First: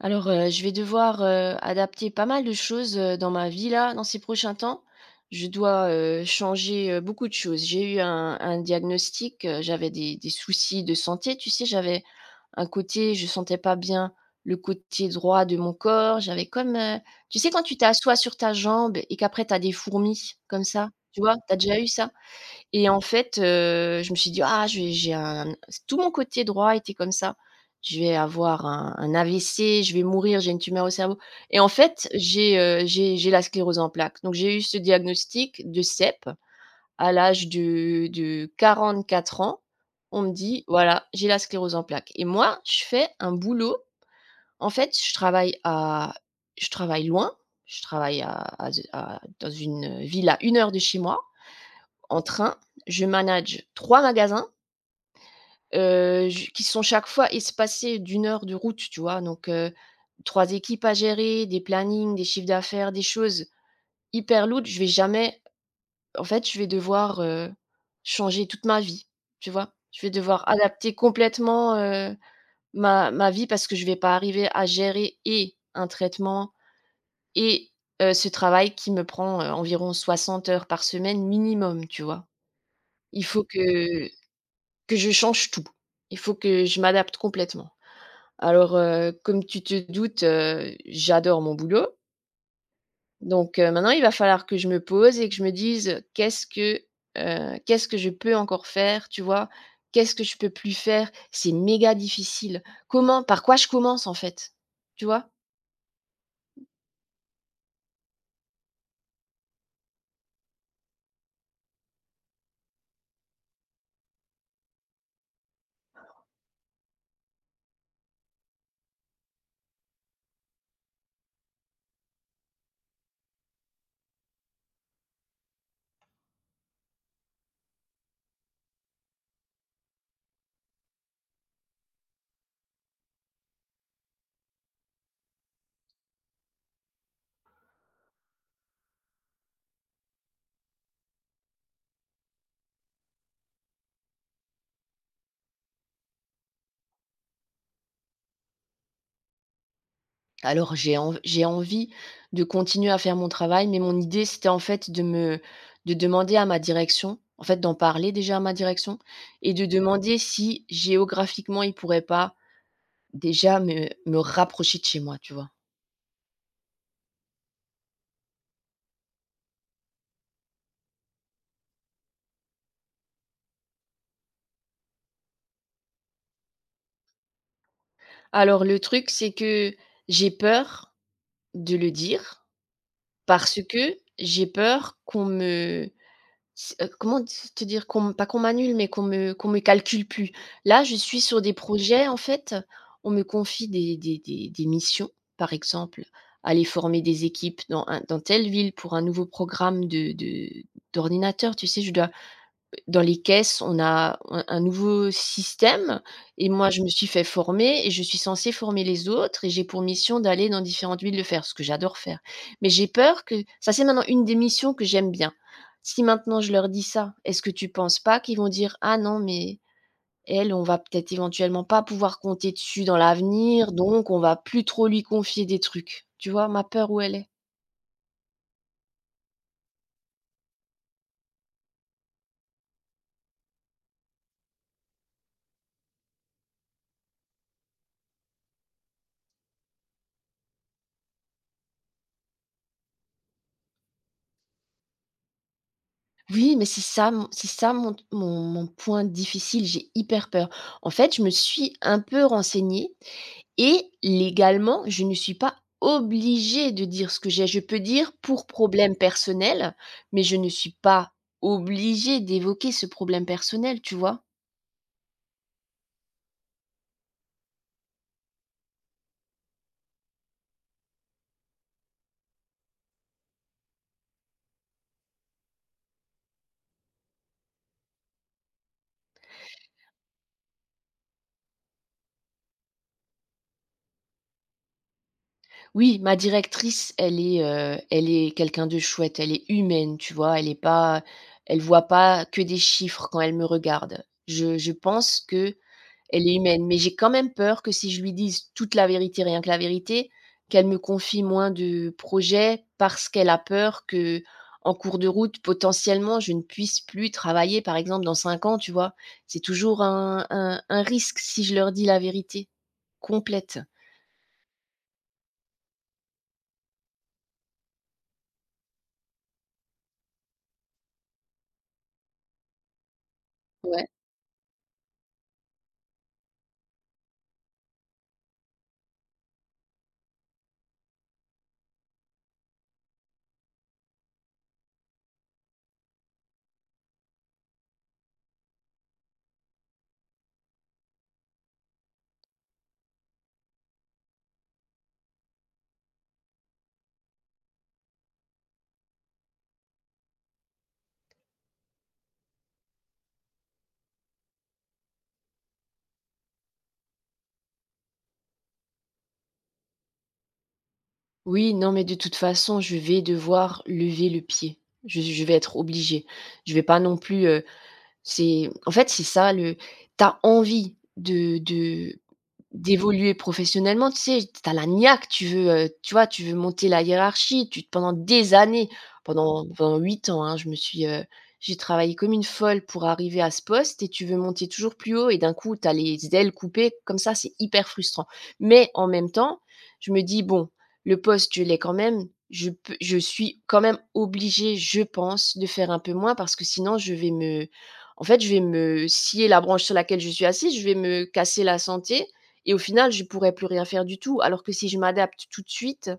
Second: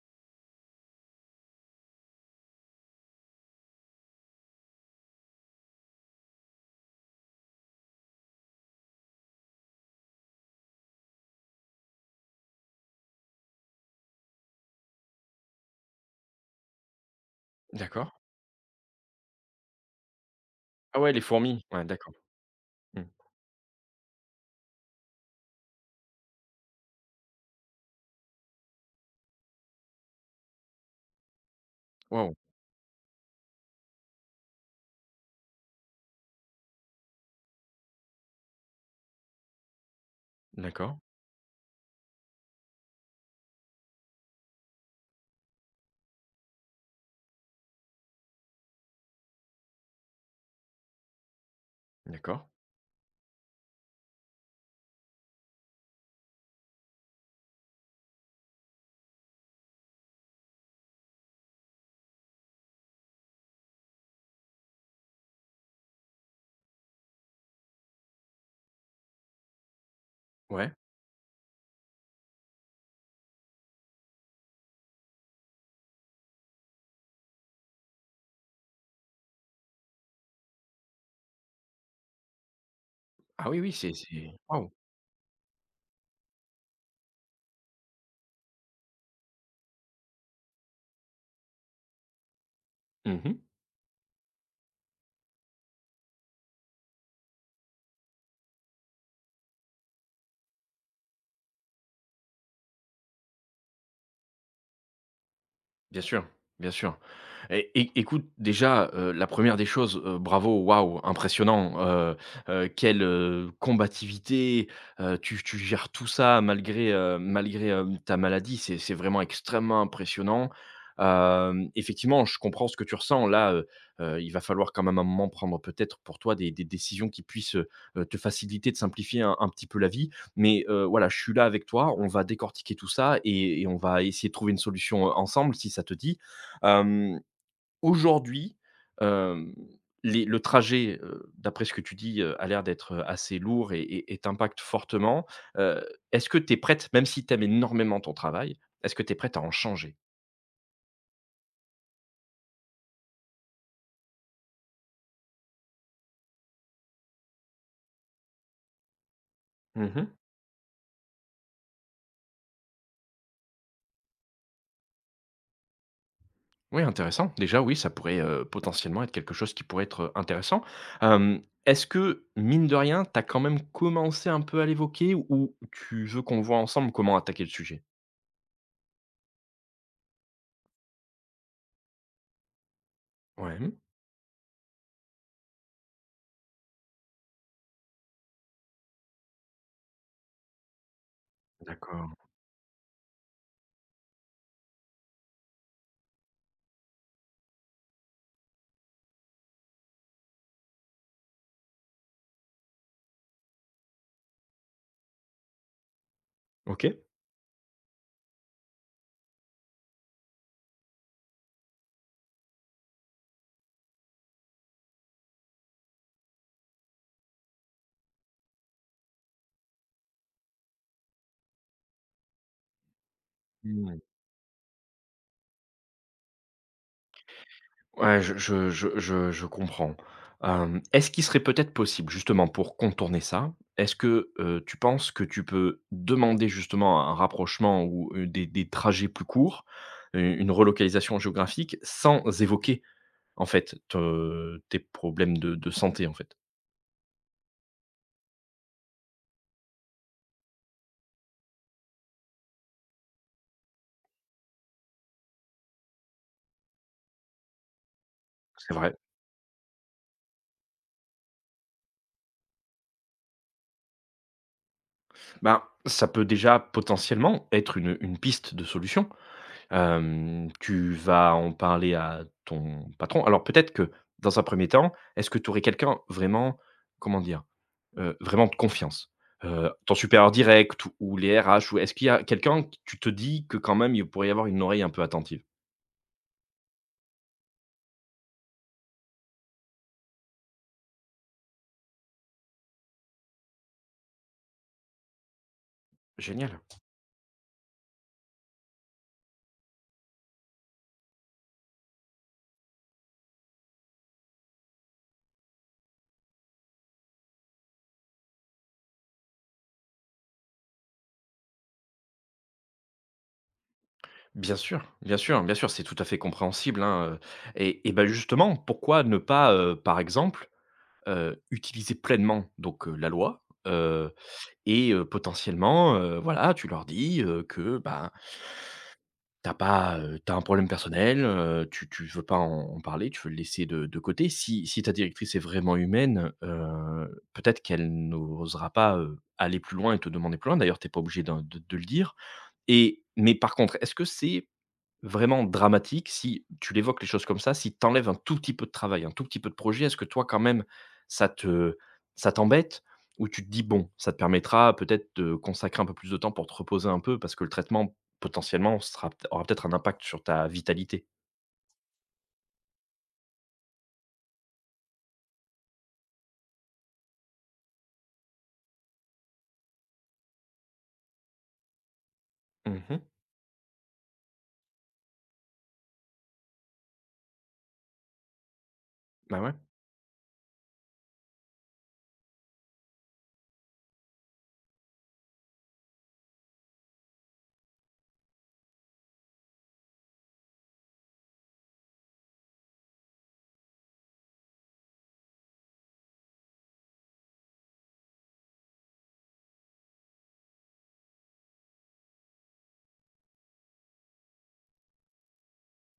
Alors, je vais devoir, adapter pas mal de choses, dans ma vie là, dans ces prochains temps. Je dois, changer, beaucoup de choses. J'ai eu un diagnostic, j'avais des soucis de santé, tu sais? J'avais un côté, je sentais pas bien le côté droit de mon corps, j'avais comme, tu sais quand tu D'accord. t'assois sur ta jambe et qu'après tu as des fourmis comme ça, Ah ouais, tu les vois? Tu as fourmis? déjà Ouais, eu ça? d'accord. Et en Mmh. fait, je me suis dit: «Ah, je vais j'ai un». Tout mon côté droit était comme ça. «Je vais avoir un AVC, je vais mourir, j'ai une tumeur au cerveau». Et en fait, Waouh! j'ai la sclérose en plaques. Donc j'ai eu ce diagnostic de CEP à l'âge de 44 ans. On me dit: D'accord, «Voilà, j'ai la sclérose en plaques» et moi, je fais un boulot, en fait, je travaille à, je travaille loin, je travaille à de à dans une, ville à une heure de chez moi en d'accord. train, je manage 3 magasins, j qui sont chaque fois espacés d'une heure de route, tu vois? Donc 3 équipes à gérer, des plannings, des chiffres d'affaires, des choses hyper lourdes. Je vais jamais En fait, je vais devoir, changer toute ma vie, tu vois? Je vais devoir Ouais. adapter complètement, ma vie parce que je vais pas arriver à gérer et un traitement et ce travail qui me prend, environ 60 heures par semaine minimum, tu vois? Il faut Ah oui, oui, c'est que c'est waouh! Que je change tout. Il faut que je m'adapte complètement. Alors, comme tu te doutes, j'adore mon boulot. Mmh. Donc, maintenant il va falloir que je me pose et que je me dise: «Qu'est-ce que je peux encore faire?», tu vois? «Qu'est-ce que je peux plus faire?». C'est méga difficile. Comment, par quoi je commence en fait? Tu vois? Bien sûr, bien sûr. Et é Écoute, déjà, la première des choses, bravo, waouh, impressionnant, quelle, combativité, tu gères tout ça malgré, malgré, ta maladie, c'est vraiment extrêmement impressionnant. Effectivement, je comprends ce que tu ressens là, il va falloir quand même un moment prendre peut-être pour toi des décisions qui puissent, te faciliter, te simplifier un petit peu la vie. Mais voilà, je suis là avec toi, on va décortiquer tout ça et on va essayer de trouver une solution, ensemble si ça te dit. Hem, Aujourd'hui, hem, les le trajet, d'après ce que tu dis, a l'air d'être, assez lourd et t'impacte fortement. Heu, Est-ce que tu es prête, même si tu aimes énormément ton travail, est-ce que tu es prête à en changer? Alors j'ai envie de continuer à faire mon travail, mais mon idée, c'était en fait de me de demander à ma direction, en fait d'en parler déjà à ma direction et de Mmh. demander si géographiquement, ils pourraient pas déjà me rapprocher de chez moi, tu vois? Oui, intéressant. Déjà, oui, ça pourrait, potentiellement être quelque chose qui pourrait être intéressant. Est-ce que, mine de rien, tu as quand même commencé un peu à l'évoquer ou tu veux qu'on voit ensemble comment attaquer le sujet? Alors le truc, c'est que j'ai peur de le dire, Ouais, parce mmh, que j'ai peur qu'on me S comment d te dire? Qu'on m Pas qu'on m'annule, mais qu'on me calcule plus. Là, je suis sur des projets, d'accord. en fait, on me confie des missions, par exemple, aller former des équipes dans telle ville pour un nouveau programme de d'ordinateur, tu sais? Je dois Dans les caisses, on a un nouveau système et moi, je OK. me suis fait former et je suis censée former les autres, et j'ai pour mission d'aller dans différentes villes le faire, ce que j'adore faire. Mais j'ai peur que ça, c'est maintenant une des missions que j'aime bien. Si maintenant je leur dis ça, est-ce que tu penses pas qu'ils vont dire: «Ah non, mais elle, on va peut-être éventuellement pas pouvoir compter dessus dans l'avenir, Mmh. donc on va plus trop lui confier des trucs». Tu vois ma peur où elle est? Ouais, je comprends. Est-ce qu'il serait peut-être possible, justement, pour contourner ça, est-ce que, tu penses que tu peux demander, justement, un rapprochement ou, des trajets plus courts, u une relocalisation géographique sans évoquer en fait, te tes problèmes de santé, en fait. Oui, mais c'est ça mon point difficile, j'ai hyper peur. En fait, je me suis un peu renseignée et légalement, je ne suis pas obligée de dire ce que j'ai. Je peux dire pour C'est problème vrai. personnel, mais je ne suis pas obligée d'évoquer ce problème personnel, tu vois? Ben, ça peut déjà potentiellement être une piste de solution. Tu vas en parler à ton patron. Alors peut-être que dans un premier temps, est-ce que tu aurais quelqu'un vraiment, comment dire? Vraiment de confiance? Ton supérieur direct ou les RH ou est-ce qu'il y a quelqu'un que tu te dis que quand même il pourrait y avoir une oreille un peu attentive? Oui, ma directrice, elle est quelqu'un de chouette, elle est humaine, tu vois? Elle voit pas que des chiffres quand elle me regarde. Je pense que. Elle est Génial. humaine, mais j'ai quand même peur que si je lui dise toute la vérité, rien que la vérité, qu'elle me confie moins de projets parce qu'elle a peur que, en cours de route, potentiellement, je ne puisse plus travailler, par exemple, dans 5 ans, tu vois? C'est toujours un risque si je leur dis la vérité complète. Bien sûr, bien sûr, bien sûr, c'est tout à fait compréhensible, hein, et bah, justement, pourquoi ne pas, par exemple, utiliser pleinement donc la loi, Ouais. Et potentiellement, voilà, tu leur dis, que, ben, t'as pas, tu un problème personnel, tu veux pas en en parler, tu veux le laisser de côté. Si ta directrice est vraiment humaine, peut-être qu'elle n'osera pas, aller plus loin et te demander plus loin. D'ailleurs, t'es pas obligé d'en de le dire et mais par contre, est-ce que c'est vraiment dramatique, si tu l'évoques les choses comme ça, si tu enlèves un tout petit peu de travail, un tout petit peu de projet, est-ce que toi quand même ça te ça t'embête? Ou tu te dis: «Bon, ça te permettra peut-être de consacrer un peu plus de temps pour te reposer un peu parce que le traitement potentiellement sera aura peut-être un impact sur ta vitalité»? Oui, non, mais de toute façon, je vais devoir lever le pied. Je vais être obligée. Je vais pas non plus, c'est en fait, c'est ça le, t'as envie de Mmh. d'évoluer professionnellement, tu sais, tu as la niaque, tu veux, tu vois, tu veux monter la hiérarchie, tu pendant des années, Bah, pendant ouais, pendant 8 ans, hein, j'ai travaillé comme une folle pour arriver à ce poste, et tu veux monter toujours plus haut et d'un coup, tu as les ailes coupées comme ça, c'est hyper frustrant. Mais en même temps, je me dis: «Bon, le poste, je l'ai quand même, je suis quand même obligée, je pense, de faire un peu moins, parce que sinon je vais me, en fait, je vais me scier la branche sur laquelle je suis assise, je vais me casser la santé et au final, je pourrais plus rien faire du tout. Alors que si je m'adapte tout de suite,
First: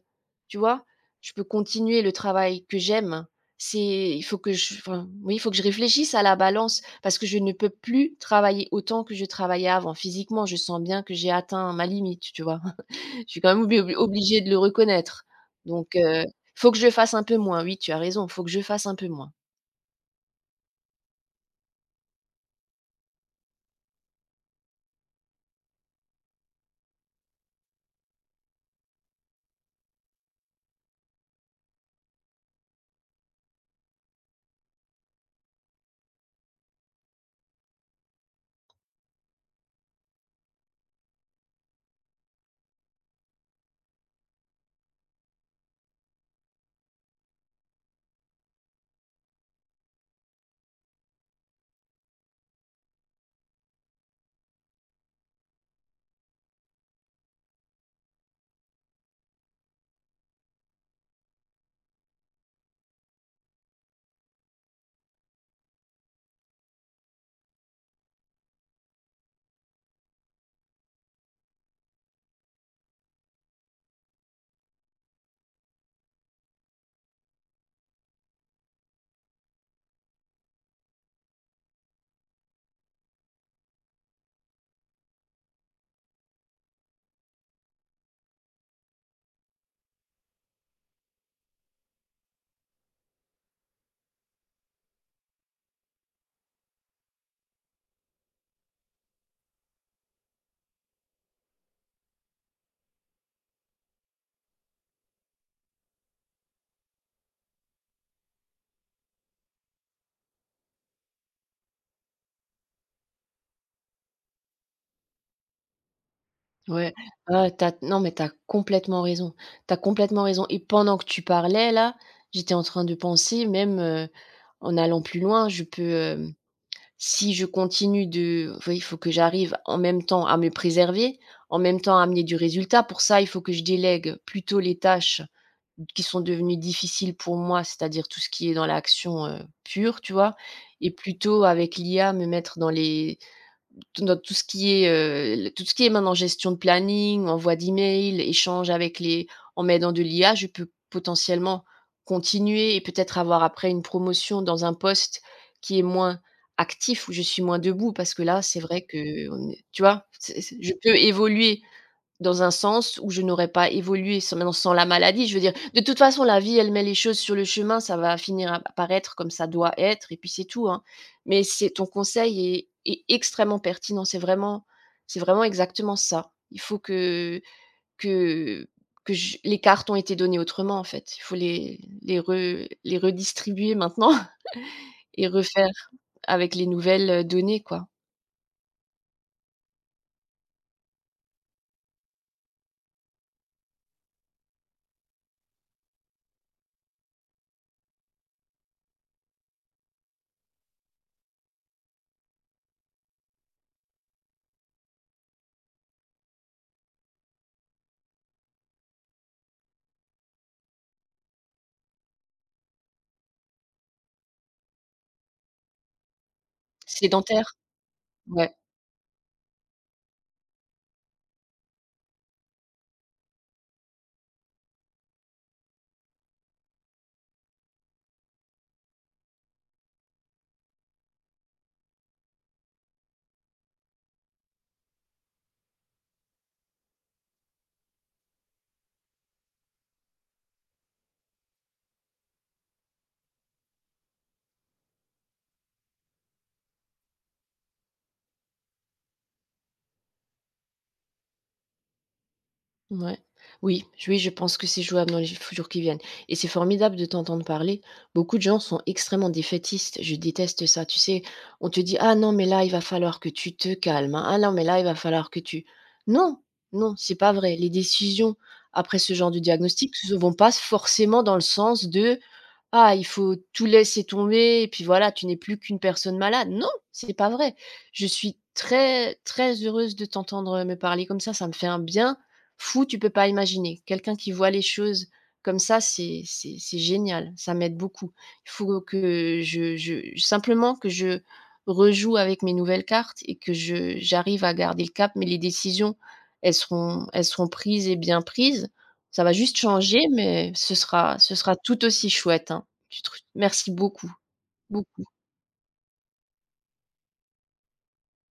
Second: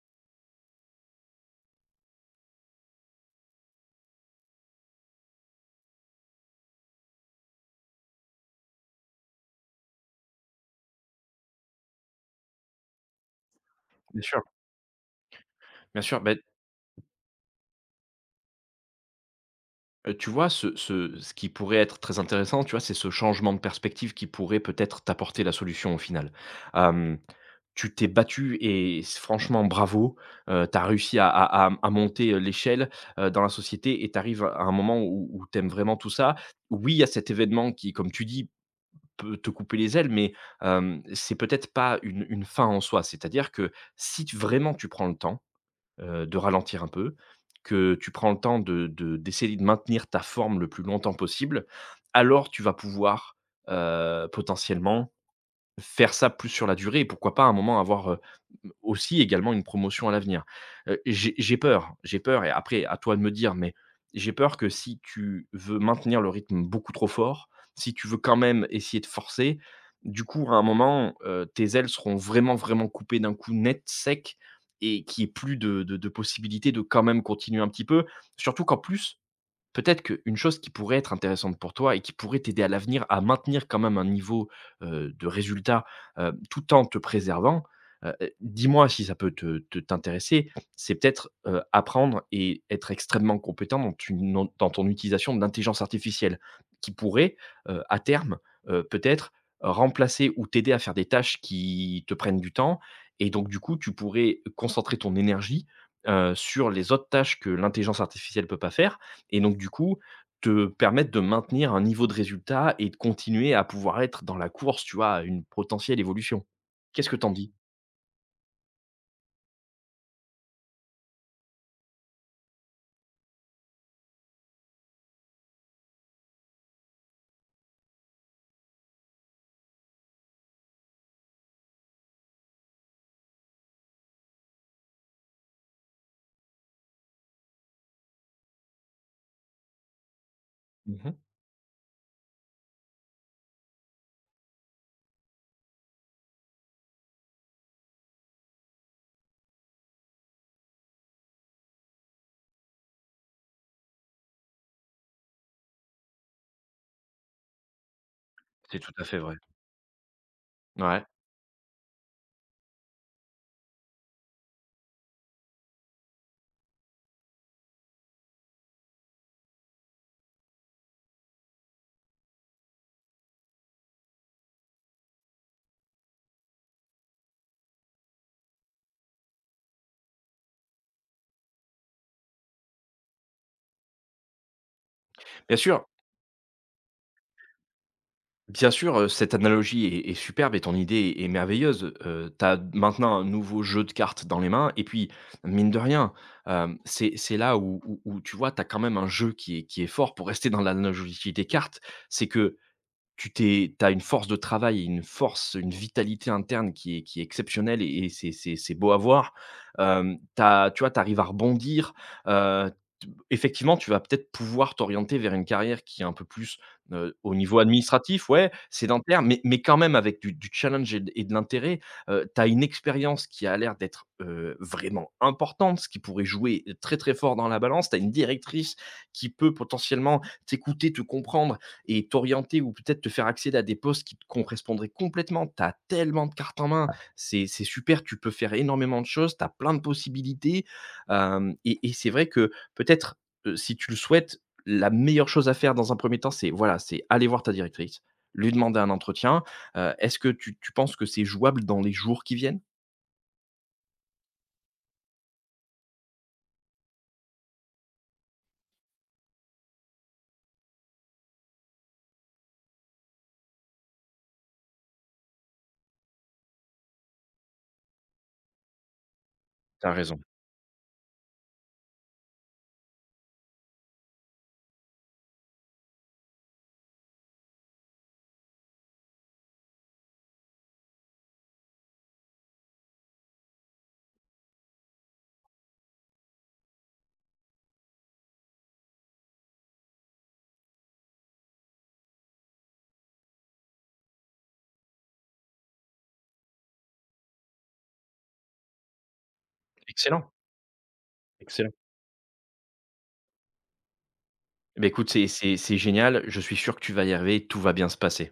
tu vois? Je peux continuer le travail que j'aime. C'est Il faut que je enfin, oui, il faut que je réfléchisse à la balance parce que je ne peux plus travailler autant que je travaillais avant. Physiquement, je sens bien que j'ai atteint ma limite, tu vois? Je suis quand même obli bien obligée sûr, de le reconnaître. Donc, bien sûr. Ben faut que je fasse un peu moins. Oui, tu as raison, faut que je fasse un peu moins. Tu vois ce qui pourrait être très intéressant, tu vois, c'est ce changement de perspective qui pourrait peut-être t'apporter la solution au final. Tu t'es battu et s franchement, bravo, tu as réussi à monter l'échelle, dans la société et tu arrives à un moment où tu aimes vraiment tout ça. Oui, il y a cet événement qui, comme tu dis, peut te couper les ailes, mais, c'est peut-être pas une fin en soi. C'est-à-dire que si tu vraiment tu prends le temps, de ralentir un peu, que tu prends le temps de d'essayer de maintenir ta forme le plus longtemps possible, alors tu vas pouvoir, potentiellement faire ça plus sur la durée et pourquoi pas à un moment avoir, aussi également une promotion à l'avenir. J'ai peur et après à toi de me dire, mais j'ai peur que si tu veux maintenir le rythme beaucoup trop fort, si tu veux quand même essayer de forcer, du coup à un moment, tes ailes seront vraiment, vraiment coupées d'un coup net, sec et qu'il y ait plus de possibilité de quand même continuer un petit peu. Surtout qu'en plus, peut-être qu'une chose qui pourrait être intéressante pour toi et qui pourrait t'aider à l'avenir à maintenir quand même un niveau, de résultat, tout en te préservant, dis-moi si ça peut te te t'intéresser, c'est peut-être, apprendre et être extrêmement compétent dans tu non dans ton utilisation de l'intelligence artificielle qui pourrait, à terme, peut-être remplacer ou t'aider à faire des tâches qui te prennent du temps et donc du coup, tu pourrais concentrer ton énergie, sur les autres tâches que l'intelligence artificielle peut pas faire et donc du coup, te permettre de maintenir un niveau de résultat et de continuer à pouvoir être dans la course, tu vois, à une potentielle évolution. Ouais, Qu'est-ce que t'en ah dis? t'as non, mais t'as complètement raison. T'as complètement raison et pendant que tu parlais là, j'étais en train de penser même, en allant plus loin, je peux, si je continue de enfin, il faut que j'arrive en même temps à me préserver, en même temps à amener du résultat. Pour ça, il faut que je délègue plutôt les tâches qui sont devenues difficiles pour moi, c'est-à-dire tout ce qui est dans l'action, pure, tu vois? Et Mmh. plutôt avec l'IA me mettre dans tout ce qui est, tout ce qui est maintenant gestion de planning, envoi d'email, échange avec les, en m'aidant de l'IA, je peux potentiellement continuer et peut-être avoir après une promotion dans un poste qui est moins actif, où je suis moins debout parce que là, c'est C'est vrai tout à fait vrai. qu'on est tu vois? C'est Je peux Ouais. évoluer dans un sens où je n'aurais pas évolué sans la maladie, je veux dire, de toute façon, la vie, elle met les choses sur le chemin, ça va finir à apparaître comme ça doit être et puis c'est tout, hein. Mais c'est ton conseil est extrêmement pertinent, c'est vraiment exactement ça. Il faut que que je les cartes ont été données autrement, en fait. Il faut les redistribuer maintenant et Bien refaire sûr, avec les nouvelles, données, quoi. bien sûr, cette analogie est est superbe et ton idée est merveilleuse. Tu as maintenant un nouveau jeu de cartes dans les mains et puis, mine de rien, c'est là où tu vois, tu as quand même un jeu qui est fort pour rester dans l'analogie des cartes. C'est que tu as une force de travail et une force, une vitalité interne qui est exceptionnelle et c'est beau à voir. Hem, tu Tu vois, tu arrives à rebondir, heu, t effectivement, tu vas peut-être pouvoir t'orienter vers une carrière qui est un peu plus, au Sédentaire, niveau administratif, ouais, ouais. sédentaire, mais quand même avec du challenge et de de l'intérêt. Tu as une expérience qui a l'air d'être, vraiment importante, ce qui pourrait jouer très, très fort dans la balance. Tu as une directrice qui peut potentiellement t'écouter, te comprendre et t'orienter ou peut-être te faire accéder à des postes qui te correspondraient complètement. Tu as tellement de cartes en main, c'est super, tu peux faire énormément de choses, tu as plein de possibilités. Hem Et c'est vrai que peut-être, si tu le souhaites, la meilleure chose à faire dans un premier temps, c'est voilà, c'est aller voir ta directrice, lui demander un entretien. Est-ce que tu penses que c'est jouable dans les jours qui viennent? Ouais. Oui, j oui, je pense que c'est jouable dans les jours qui viennent et c'est formidable de t'entendre parler. Beaucoup de gens sont extrêmement défaitistes, je déteste ça, tu sais? On te dit: «Ah non, mais là, il va falloir que tu te calmes, hein. Ah non, mais là, il va falloir que tu». Non, non, c'est pas vrai. Les décisions après ce genre de T'as diagnostic ne raison. vont pas forcément dans le sens de, ah, il faut tout laisser tomber et puis voilà, tu n'es plus qu'une personne malade. Non, c'est pas vrai. Je suis très, très heureuse de t'entendre me parler comme ça. Ça me fait un bien fou, tu peux pas imaginer. Quelqu'un qui voit les choses comme ça, c'est génial. Ça m'aide beaucoup. Il faut que je simplement que je rejoue avec mes nouvelles cartes et que je j'arrive à garder le cap, mais les décisions, elles seront prises et bien prises. Ça va juste changer, Excellent, mais ce sera excellent. tout aussi chouette, hein. Tu trou Merci beaucoup, Eh ben beaucoup. écoute, c'est génial. Je suis sûr que tu vas y arriver, tout va bien se passer.